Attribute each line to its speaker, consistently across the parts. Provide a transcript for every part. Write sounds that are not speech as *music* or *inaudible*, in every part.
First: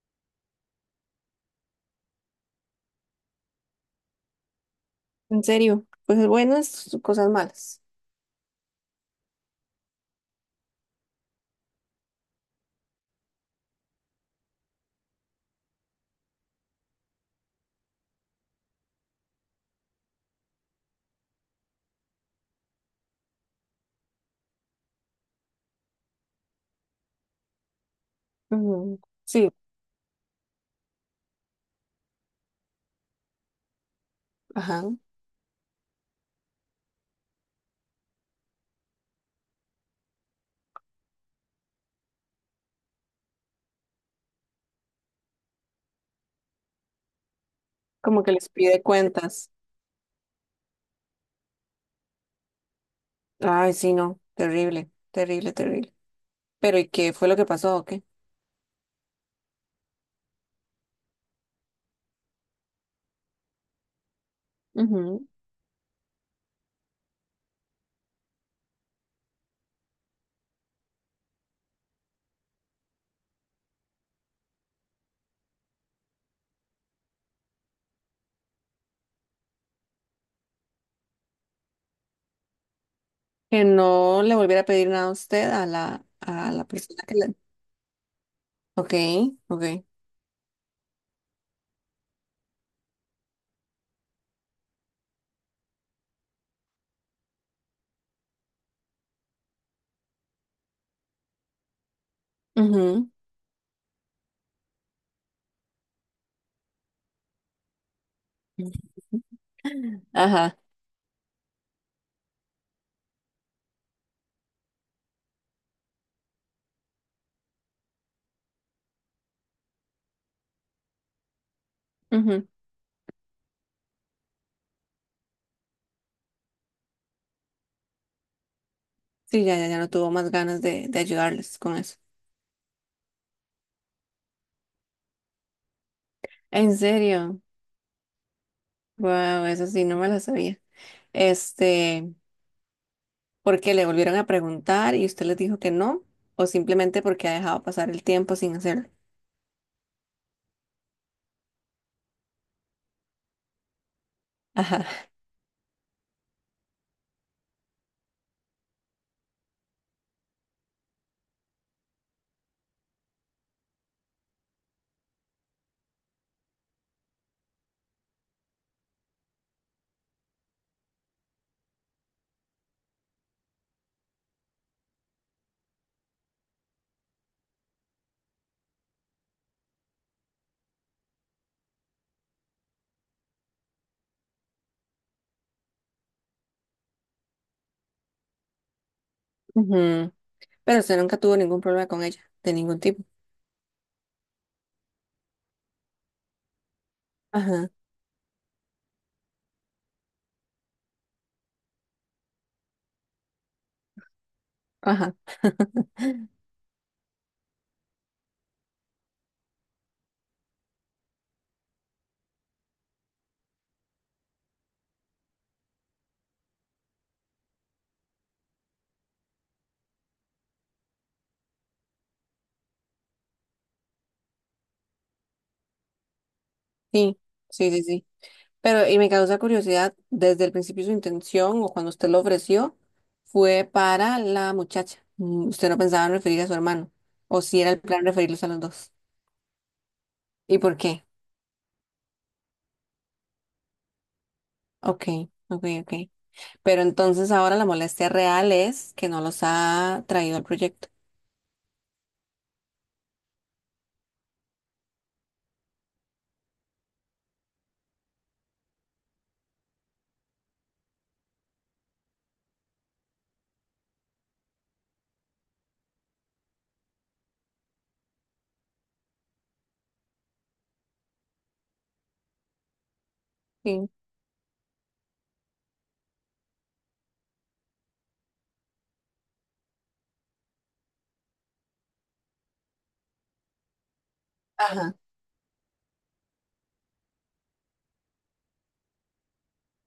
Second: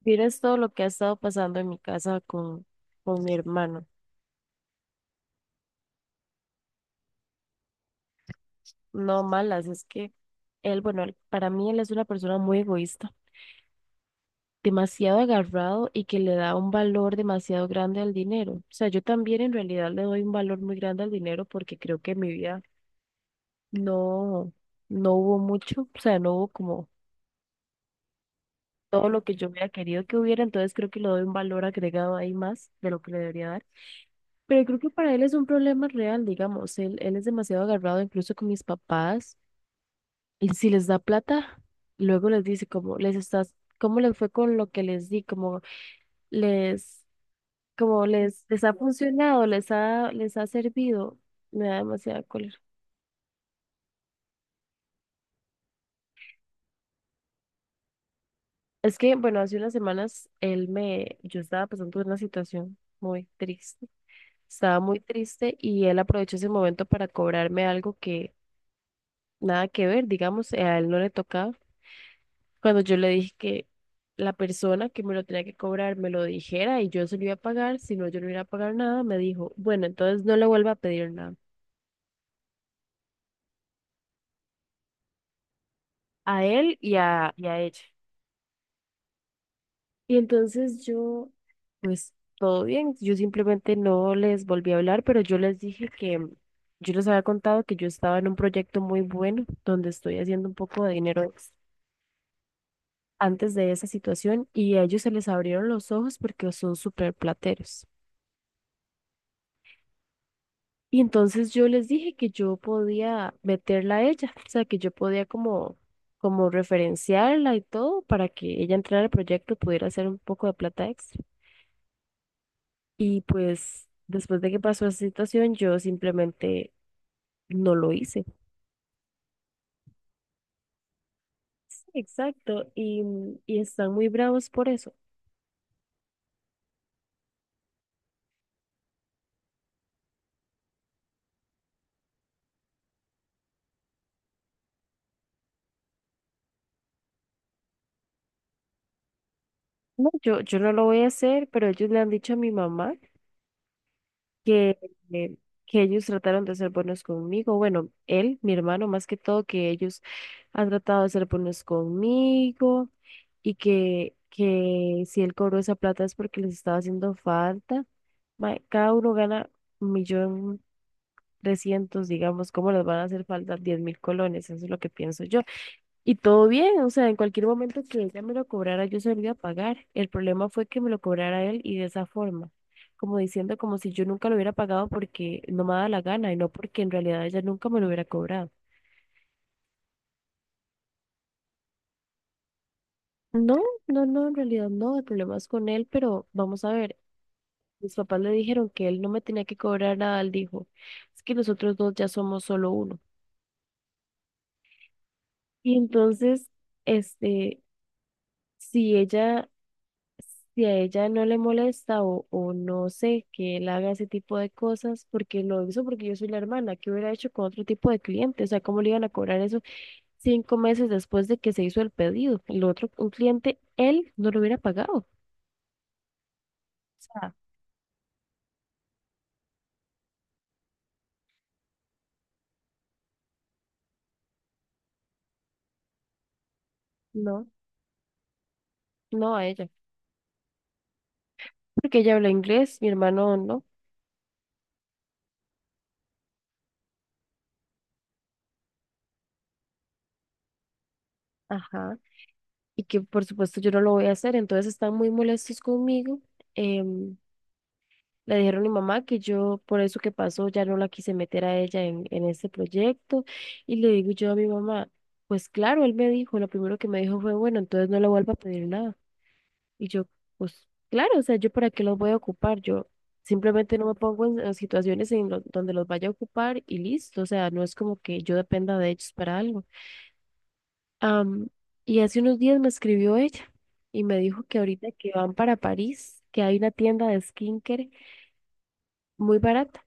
Speaker 1: Vieras todo lo que ha estado pasando en mi casa con mi hermano.
Speaker 2: En serio, cosas buenas, cosas malas.
Speaker 1: No malas, es que para mí él es una persona muy egoísta, demasiado agarrado y que le da un valor demasiado grande al dinero. O sea, yo también en realidad le doy un valor muy grande al dinero porque creo que en mi vida no, no hubo mucho, o sea, no hubo como
Speaker 2: Ujú.
Speaker 1: todo lo que yo
Speaker 2: Sí,
Speaker 1: hubiera querido que hubiera, entonces creo que le doy un valor agregado ahí más de lo que le debería dar. Pero creo
Speaker 2: ajá.
Speaker 1: que para él es un problema real, digamos, él es demasiado agarrado incluso con mis papás y si les da plata, luego les dice como les estás, cómo les fue con lo que les di, les, como
Speaker 2: Como que
Speaker 1: les,
Speaker 2: les
Speaker 1: les ha
Speaker 2: pide
Speaker 1: funcionado,
Speaker 2: cuentas.
Speaker 1: les ha servido, me da demasiada cólera.
Speaker 2: Ay, sí, no. Terrible, terrible, terrible. Pero ¿y qué fue lo que pasó o qué?
Speaker 1: Es que, bueno, hace unas semanas yo estaba pasando por una situación muy triste, estaba muy
Speaker 2: Ujú.
Speaker 1: triste y él aprovechó ese momento para cobrarme algo que nada que ver, digamos, a él no le tocaba. Cuando yo le dije que la persona que me lo tenía que cobrar me lo dijera y yo se lo iba a pagar, si no yo no iba a pagar nada, me dijo, bueno, entonces no le vuelva a pedir nada
Speaker 2: Que no le volviera a pedir nada a usted a la,
Speaker 1: a
Speaker 2: a la
Speaker 1: él y
Speaker 2: persona que
Speaker 1: a,
Speaker 2: le...
Speaker 1: y a ella.
Speaker 2: Ok, ok.
Speaker 1: Y entonces yo, pues todo bien, yo simplemente no les volví a hablar, pero yo les dije que yo les había contado que yo estaba en un proyecto muy bueno donde estoy haciendo un poco de dinero extra
Speaker 2: Ujú.
Speaker 1: antes de esa situación y a ellos se les abrieron los ojos porque son súper plateros.
Speaker 2: Ajá.
Speaker 1: Y entonces yo les dije que yo podía meterla a ella, o sea, que yo podía como referenciarla y todo para que ella entrara al proyecto y pudiera hacer un poco de plata extra.
Speaker 2: Ujú.
Speaker 1: Y pues después de que pasó esa situación, yo simplemente no lo hice.
Speaker 2: Sí, ya, ya, ya no tuvo más ganas de ayudarles con
Speaker 1: Sí,
Speaker 2: eso.
Speaker 1: exacto. Y están muy bravos por eso.
Speaker 2: En serio. Wow, eso sí, no me la sabía. Este. Porque le volvieron a preguntar y usted les dijo que no, o simplemente porque ha dejado pasar el tiempo sin hacerlo.
Speaker 1: No, yo no lo voy a hacer, pero ellos le han dicho a mi mamá que,
Speaker 2: Ajá.
Speaker 1: eh, que ellos trataron de ser buenos conmigo. Bueno, él, mi hermano, más que todo, que ellos han tratado de ser buenos conmigo y que si él cobró esa plata es porque les estaba haciendo falta. Cada uno gana 1,300,000, digamos, ¿cómo les van a hacer falta 10,000 colones? Eso es lo que pienso yo. Y todo bien, o sea, en cualquier momento que ella me lo cobrara, yo se lo iba a pagar. El problema fue que me lo cobrara él y de esa forma, como diciendo como si yo nunca lo hubiera pagado porque no me daba la gana y no porque en realidad ella nunca me lo hubiera cobrado.
Speaker 2: Ujú. Pero usted nunca tuvo ningún problema con ella, de ningún tipo.
Speaker 1: No, no, no, en realidad no, el problema es con él, pero vamos a ver,
Speaker 2: Ajá,
Speaker 1: mis papás le dijeron que él no me tenía que cobrar nada, él dijo, es que nosotros dos ya somos solo uno.
Speaker 2: ajá.
Speaker 1: Y
Speaker 2: *laughs*
Speaker 1: entonces, este, si ella si a ella no le molesta o no sé que él haga ese tipo de cosas, porque lo hizo porque yo soy la hermana, ¿qué hubiera hecho con otro tipo de cliente? O sea, ¿cómo le iban a cobrar eso 5 meses después de que se hizo el pedido? El otro, un cliente, él no lo hubiera pagado. O
Speaker 2: Sí,
Speaker 1: sea,
Speaker 2: sí, sí, sí. Pero, y me causa curiosidad, desde el principio su intención o cuando usted lo ofreció fue para la muchacha. Usted no pensaba en referir a su hermano, o
Speaker 1: no,
Speaker 2: si era el plan referirlos a los dos.
Speaker 1: no a ella,
Speaker 2: ¿Y por qué?
Speaker 1: porque ella habla inglés, mi hermano no.
Speaker 2: Ok, ok, ok. Pero entonces ahora la molestia real es que no los ha traído al proyecto.
Speaker 1: Ajá. Y que por supuesto yo no lo voy a hacer, entonces están muy molestos conmigo. em, Le dijeron a mi mamá que yo, por eso que pasó, ya no la quise meter a ella en este proyecto. Y le digo yo a mi mamá, pues claro, él me dijo, lo primero que me dijo fue, bueno, entonces no le vuelva a pedir nada. Y yo, pues claro, o sea, yo para qué los voy a ocupar, yo simplemente no
Speaker 2: Sí.
Speaker 1: me pongo en situaciones donde los vaya a ocupar y listo, o sea, no es como que yo dependa de ellos para algo. Am, y hace unos días me escribió ella y me dijo que ahorita
Speaker 2: Ajá.
Speaker 1: que van para París, que hay una tienda de skincare muy barata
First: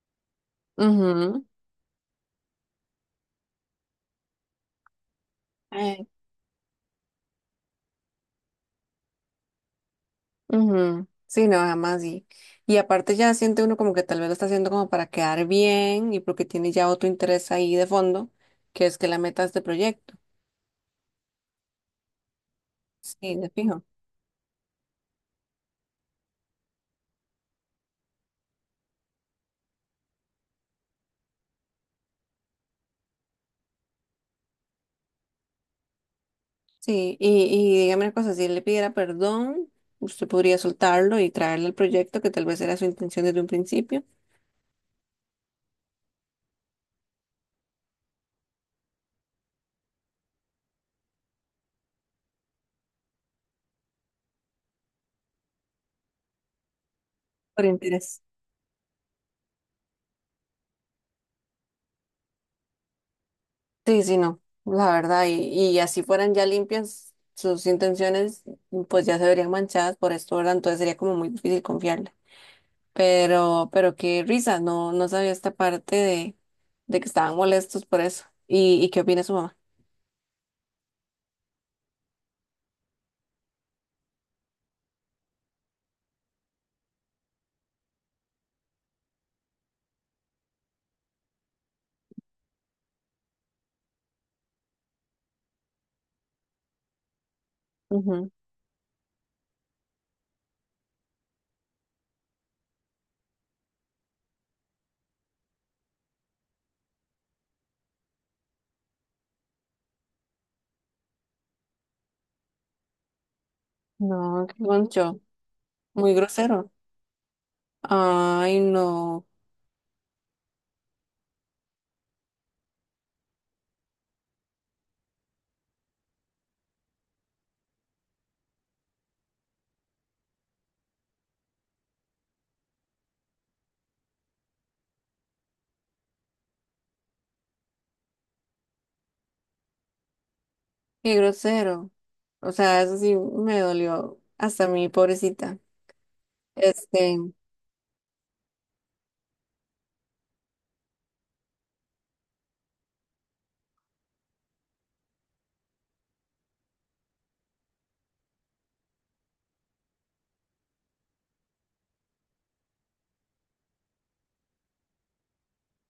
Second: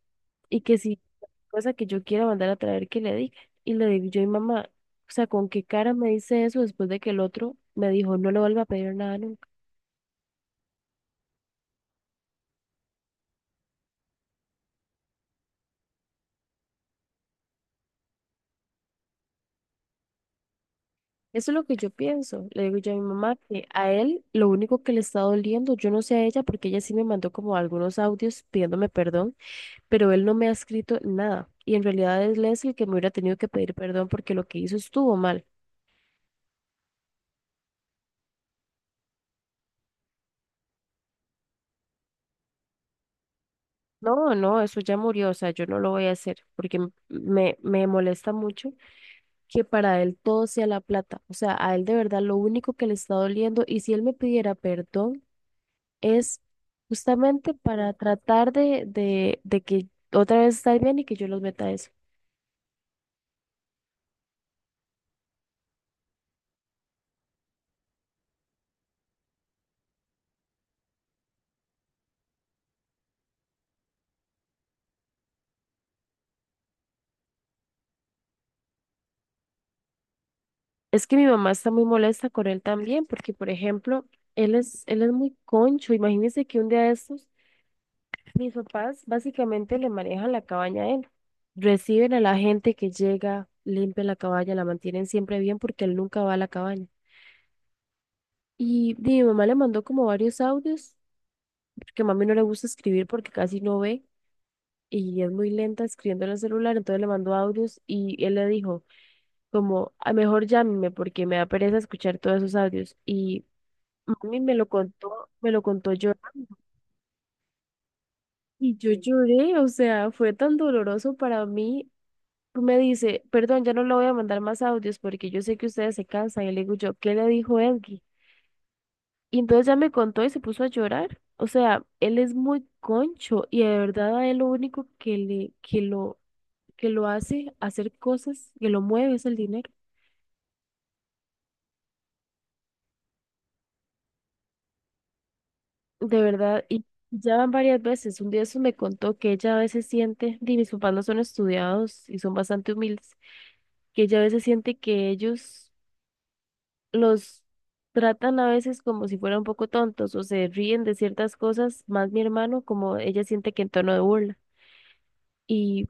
Speaker 1: y que si
Speaker 2: Ujú.
Speaker 1: cosa que yo quiera mandar a traer que le diga. Y le digo yo, y mamá, o sea, ¿con qué cara
Speaker 2: Ay,
Speaker 1: me dice eso después de que el otro me dijo no le vuelva a pedir nada nunca?
Speaker 2: Ujú, sí, no, jamás. Y aparte ya siente uno como que tal vez lo está haciendo como para quedar bien y porque tiene ya otro interés ahí de fondo, que es que la meta es de este proyecto.
Speaker 1: Eso es lo que yo pienso. Le digo yo a mi mamá
Speaker 2: Sí, de
Speaker 1: que
Speaker 2: fijo.
Speaker 1: a él lo único que le está doliendo, yo no sé a ella porque ella sí me mandó como algunos audios pidiéndome perdón, pero él no me ha escrito nada. Y en realidad es Leslie el que me hubiera tenido que pedir perdón porque lo que hizo estuvo mal.
Speaker 2: Sí, y dígame una cosa, si él le pidiera perdón, usted podría soltarlo y traerle el proyecto que tal vez era su intención desde un principio.
Speaker 1: No, no, eso ya murió, o sea, yo no lo voy a hacer porque me molesta mucho que para él todo sea la plata, o sea, a él de verdad lo único que le está doliendo y si él me pidiera perdón es justamente
Speaker 2: Por
Speaker 1: para
Speaker 2: interés.
Speaker 1: tratar de que otra vez estar bien y que yo los meta a eso.
Speaker 2: Sí, sí, no, la verdad, y así fueran ya limpias sus intenciones, pues ya se verían manchadas por esto, ¿verdad? Entonces sería como muy difícil confiarle. Pero qué risa, no, no sabía esta parte de que estaban molestos por eso. Y qué opina su mamá?
Speaker 1: Es que mi mamá está muy molesta con él también porque, por ejemplo, él es muy concho, imagínense que un día de estos... Mis papás básicamente le manejan la cabaña a él. Reciben a la gente que llega, limpian la cabaña, la mantienen siempre bien porque él nunca va a la cabaña.
Speaker 2: Ujú.
Speaker 1: Y di, mi mamá le mandó como varios audios, porque a mami no le gusta escribir porque casi no ve y es muy lenta escribiendo en el celular, entonces le mandó audios y él le dijo como, a mejor llámeme porque me da pereza escuchar todos esos audios. Y mami
Speaker 2: No, qué concho,
Speaker 1: me lo contó
Speaker 2: muy
Speaker 1: llorando.
Speaker 2: grosero. Ay,
Speaker 1: Y yo
Speaker 2: no,
Speaker 1: lloré, o sea, fue tan doloroso para mí. Me dice, perdón, ya no le voy a mandar más audios porque yo sé que ustedes se cansan. Y le digo yo, ¿qué le dijo Edgy? Y entonces ya me contó y se puso a llorar. O sea, él es muy concho y de verdad a él lo único que lo hace hacer cosas, que lo mueve es el dinero.
Speaker 2: qué grosero. O sea, eso sí me dolió hasta mi pobrecita.
Speaker 1: De verdad, y
Speaker 2: Este,
Speaker 1: ya van varias veces. Un día eso me contó que ella a veces siente, y mis papás no son estudiados y son bastante humildes, que ella a veces siente que ellos los tratan a veces como si fueran un poco tontos o se ríen de ciertas cosas, más mi hermano, como ella siente que en tono de burla. Y, o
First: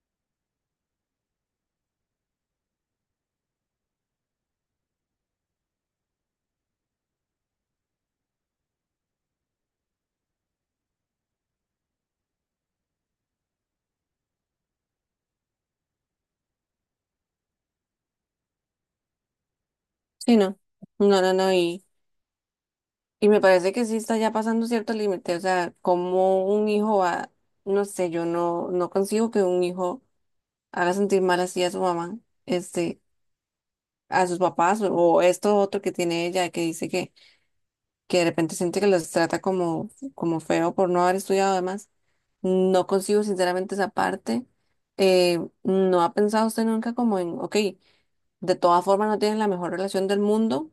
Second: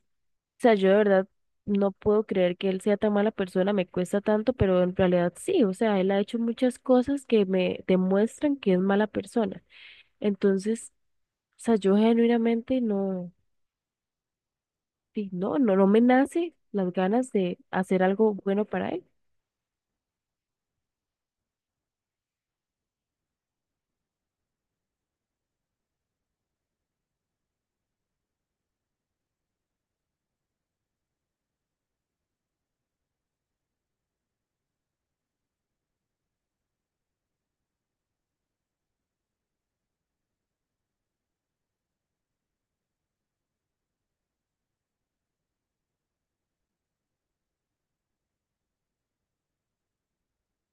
Speaker 1: sea, yo de verdad no puedo creer que él sea tan mala persona, me cuesta tanto, pero en realidad sí, o sea, él ha hecho muchas cosas que me demuestran que es mala persona. Entonces, o sea, yo genuinamente sí, no me nace las ganas de hacer algo bueno para él.
Speaker 2: sí, no, y... Y me parece que sí está ya pasando cierto límite, o sea, como un hijo va, no sé, yo no consigo que un hijo haga sentir mal así a su mamá, este, a sus papás, o esto otro que tiene ella, que dice que de repente siente que los trata como, como feo por no haber estudiado además. No consigo sinceramente esa parte. ¿No ha pensado usted nunca como en, ok, de todas formas no tienen la mejor relación del mundo,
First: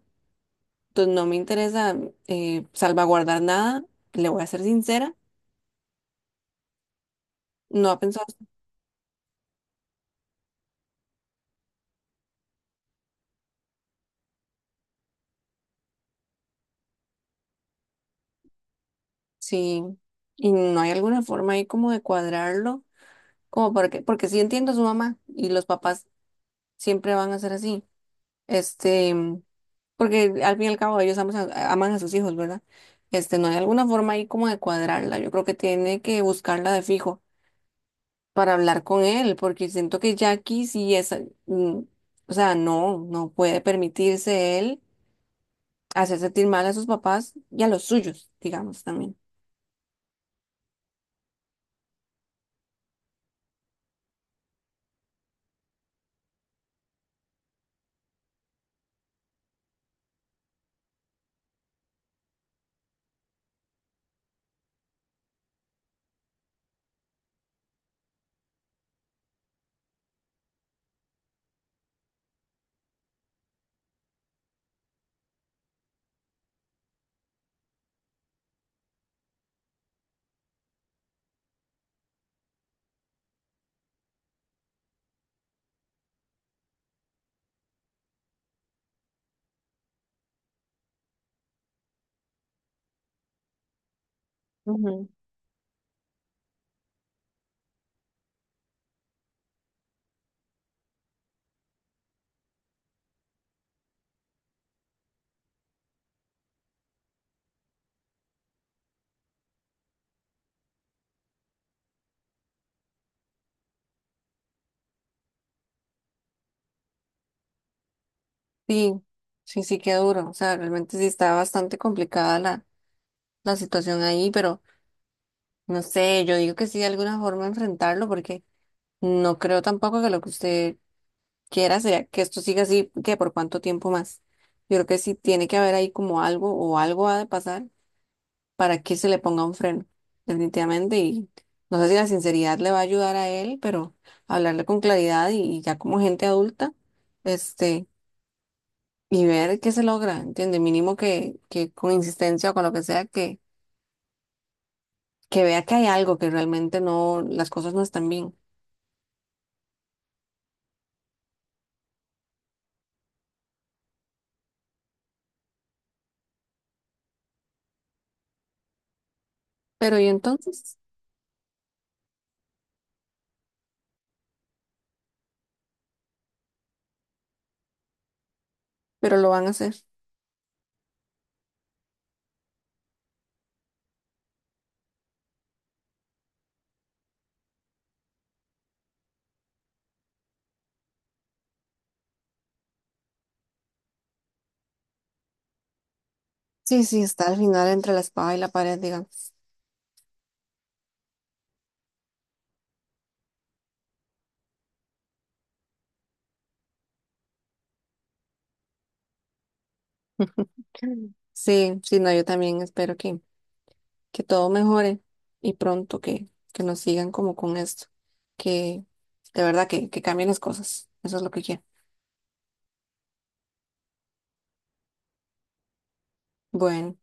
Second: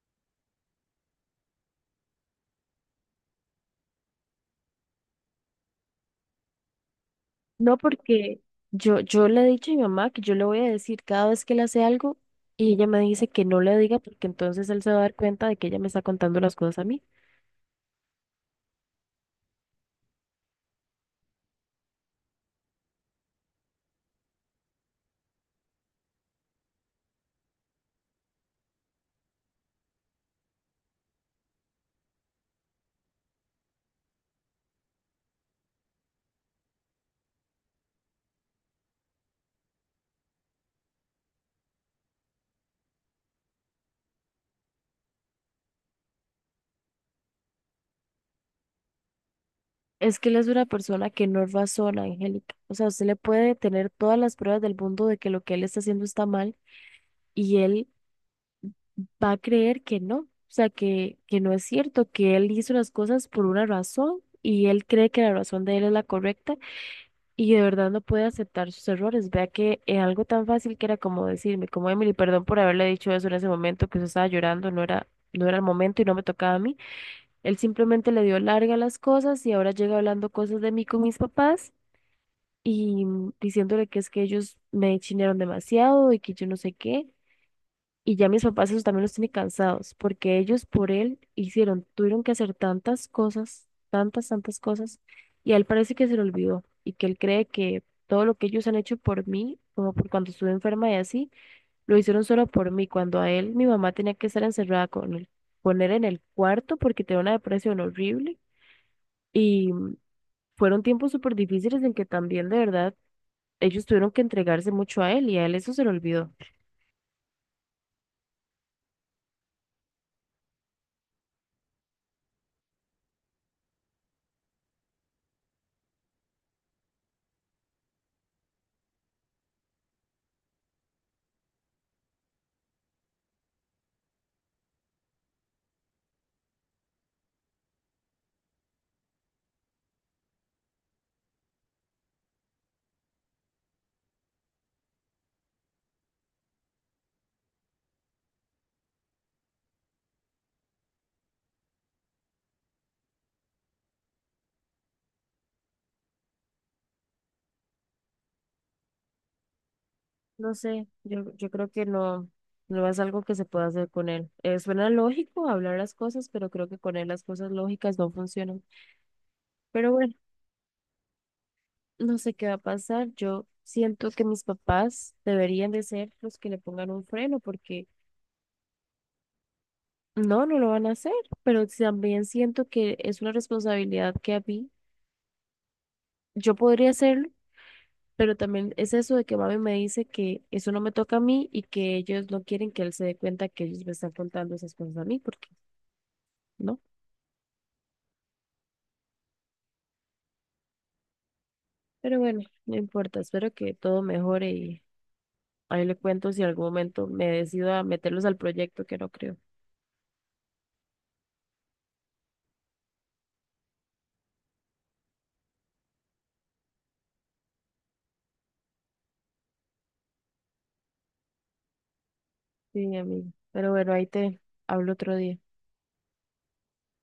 Speaker 2: entonces no me interesa salvaguardar nada, le voy a ser sincera.
Speaker 1: No,
Speaker 2: No ha pensado,
Speaker 1: porque yo le he dicho a mi mamá que yo le voy a decir cada vez que le hace algo y ella me dice que no le diga porque entonces él se va a dar cuenta de que ella me está contando las cosas a mí.
Speaker 2: sí. Y no hay alguna forma ahí como de cuadrarlo, como porque sí entiendo a su mamá y los papás siempre van a ser así. Este, porque al fin y al cabo ellos aman aman a sus hijos, ¿verdad? No hay alguna forma ahí como de cuadrarla. Yo creo que tiene que buscarla de fijo para hablar con él, porque siento que Jackie sí es, mm, o sea, no, no puede permitirse él hacer sentir mal a sus papás y a los suyos, digamos también.
Speaker 1: Es que él es una persona que no razona, Angélica. O sea, usted le puede tener todas las pruebas del mundo de que lo que él está haciendo está mal y él va a creer que no. O sea, que no es cierto, que él hizo las cosas por una razón y él cree que la razón de él es la correcta. Y de verdad no puede aceptar sus errores. Vea que es algo tan fácil que era como decirme, como Emily, perdón por haberle dicho eso en ese momento, que usted estaba llorando, no era el momento y no me tocaba a mí. Él simplemente le dio larga a las cosas y ahora llega hablando cosas de mí con mis papás y diciéndole que es que ellos me chinearon demasiado y que yo no sé qué. Y ya mis papás eso también los tiene cansados, porque ellos por él hicieron, tuvieron que hacer tantas cosas, tantas cosas, y a él parece que se le olvidó, y que él cree que todo lo que ellos han hecho por mí, como por cuando estuve enferma y así, lo hicieron solo por mí, cuando a él mi mamá tenía que estar encerrada con él, poner en el cuarto porque tenía una depresión horrible, y fueron tiempos súper difíciles en que también de verdad ellos tuvieron que entregarse mucho a él, y a él eso se le olvidó.
Speaker 2: Sí, sí, sí, qué duro. O sea, realmente sí está bastante complicada la situación ahí, pero no sé, yo digo que sí de alguna forma enfrentarlo, porque no creo tampoco que lo que usted quiera sea que esto siga así, que por cuánto tiempo más. Yo creo que sí tiene que haber ahí como algo o algo ha de pasar para que se le ponga un freno, definitivamente. Y no sé si la sinceridad le va a ayudar a él, pero hablarle con claridad y ya como gente adulta, este y ver qué se logra, ¿entiendes? Mínimo que con insistencia o con lo que sea, que vea que hay algo, que realmente no, las cosas no están bien.
Speaker 1: No sé, yo creo que no es algo que se pueda hacer con él. Suena lógico hablar las cosas, pero creo que con él las cosas lógicas no funcionan. Pero
Speaker 2: Pero ¿y
Speaker 1: bueno,
Speaker 2: entonces?
Speaker 1: no sé qué va a pasar. Yo siento que mis papás deberían de ser los que le pongan un freno, porque
Speaker 2: Pero lo van a hacer.
Speaker 1: no lo van a hacer, pero también siento que es una responsabilidad que a mí, yo podría hacerlo, pero también es eso de que mami me dice que eso no me toca a mí y que ellos no quieren que él se dé cuenta que ellos me están contando esas cosas a mí, porque... ¿no?
Speaker 2: Sí, sí, está al final entre la espada y la pared, digamos.
Speaker 1: Pero bueno, no importa, espero que todo mejore y ahí le cuento si en algún momento me decido a meterlos al proyecto, que no creo.
Speaker 2: Sí, sí, no, yo también espero que todo mejore y pronto que nos sigan como con esto, que de verdad que cambien las cosas. Eso es lo que quiero.
Speaker 1: Sí, amigo. Pero bueno, ahí te hablo otro día.
Speaker 2: Bueno.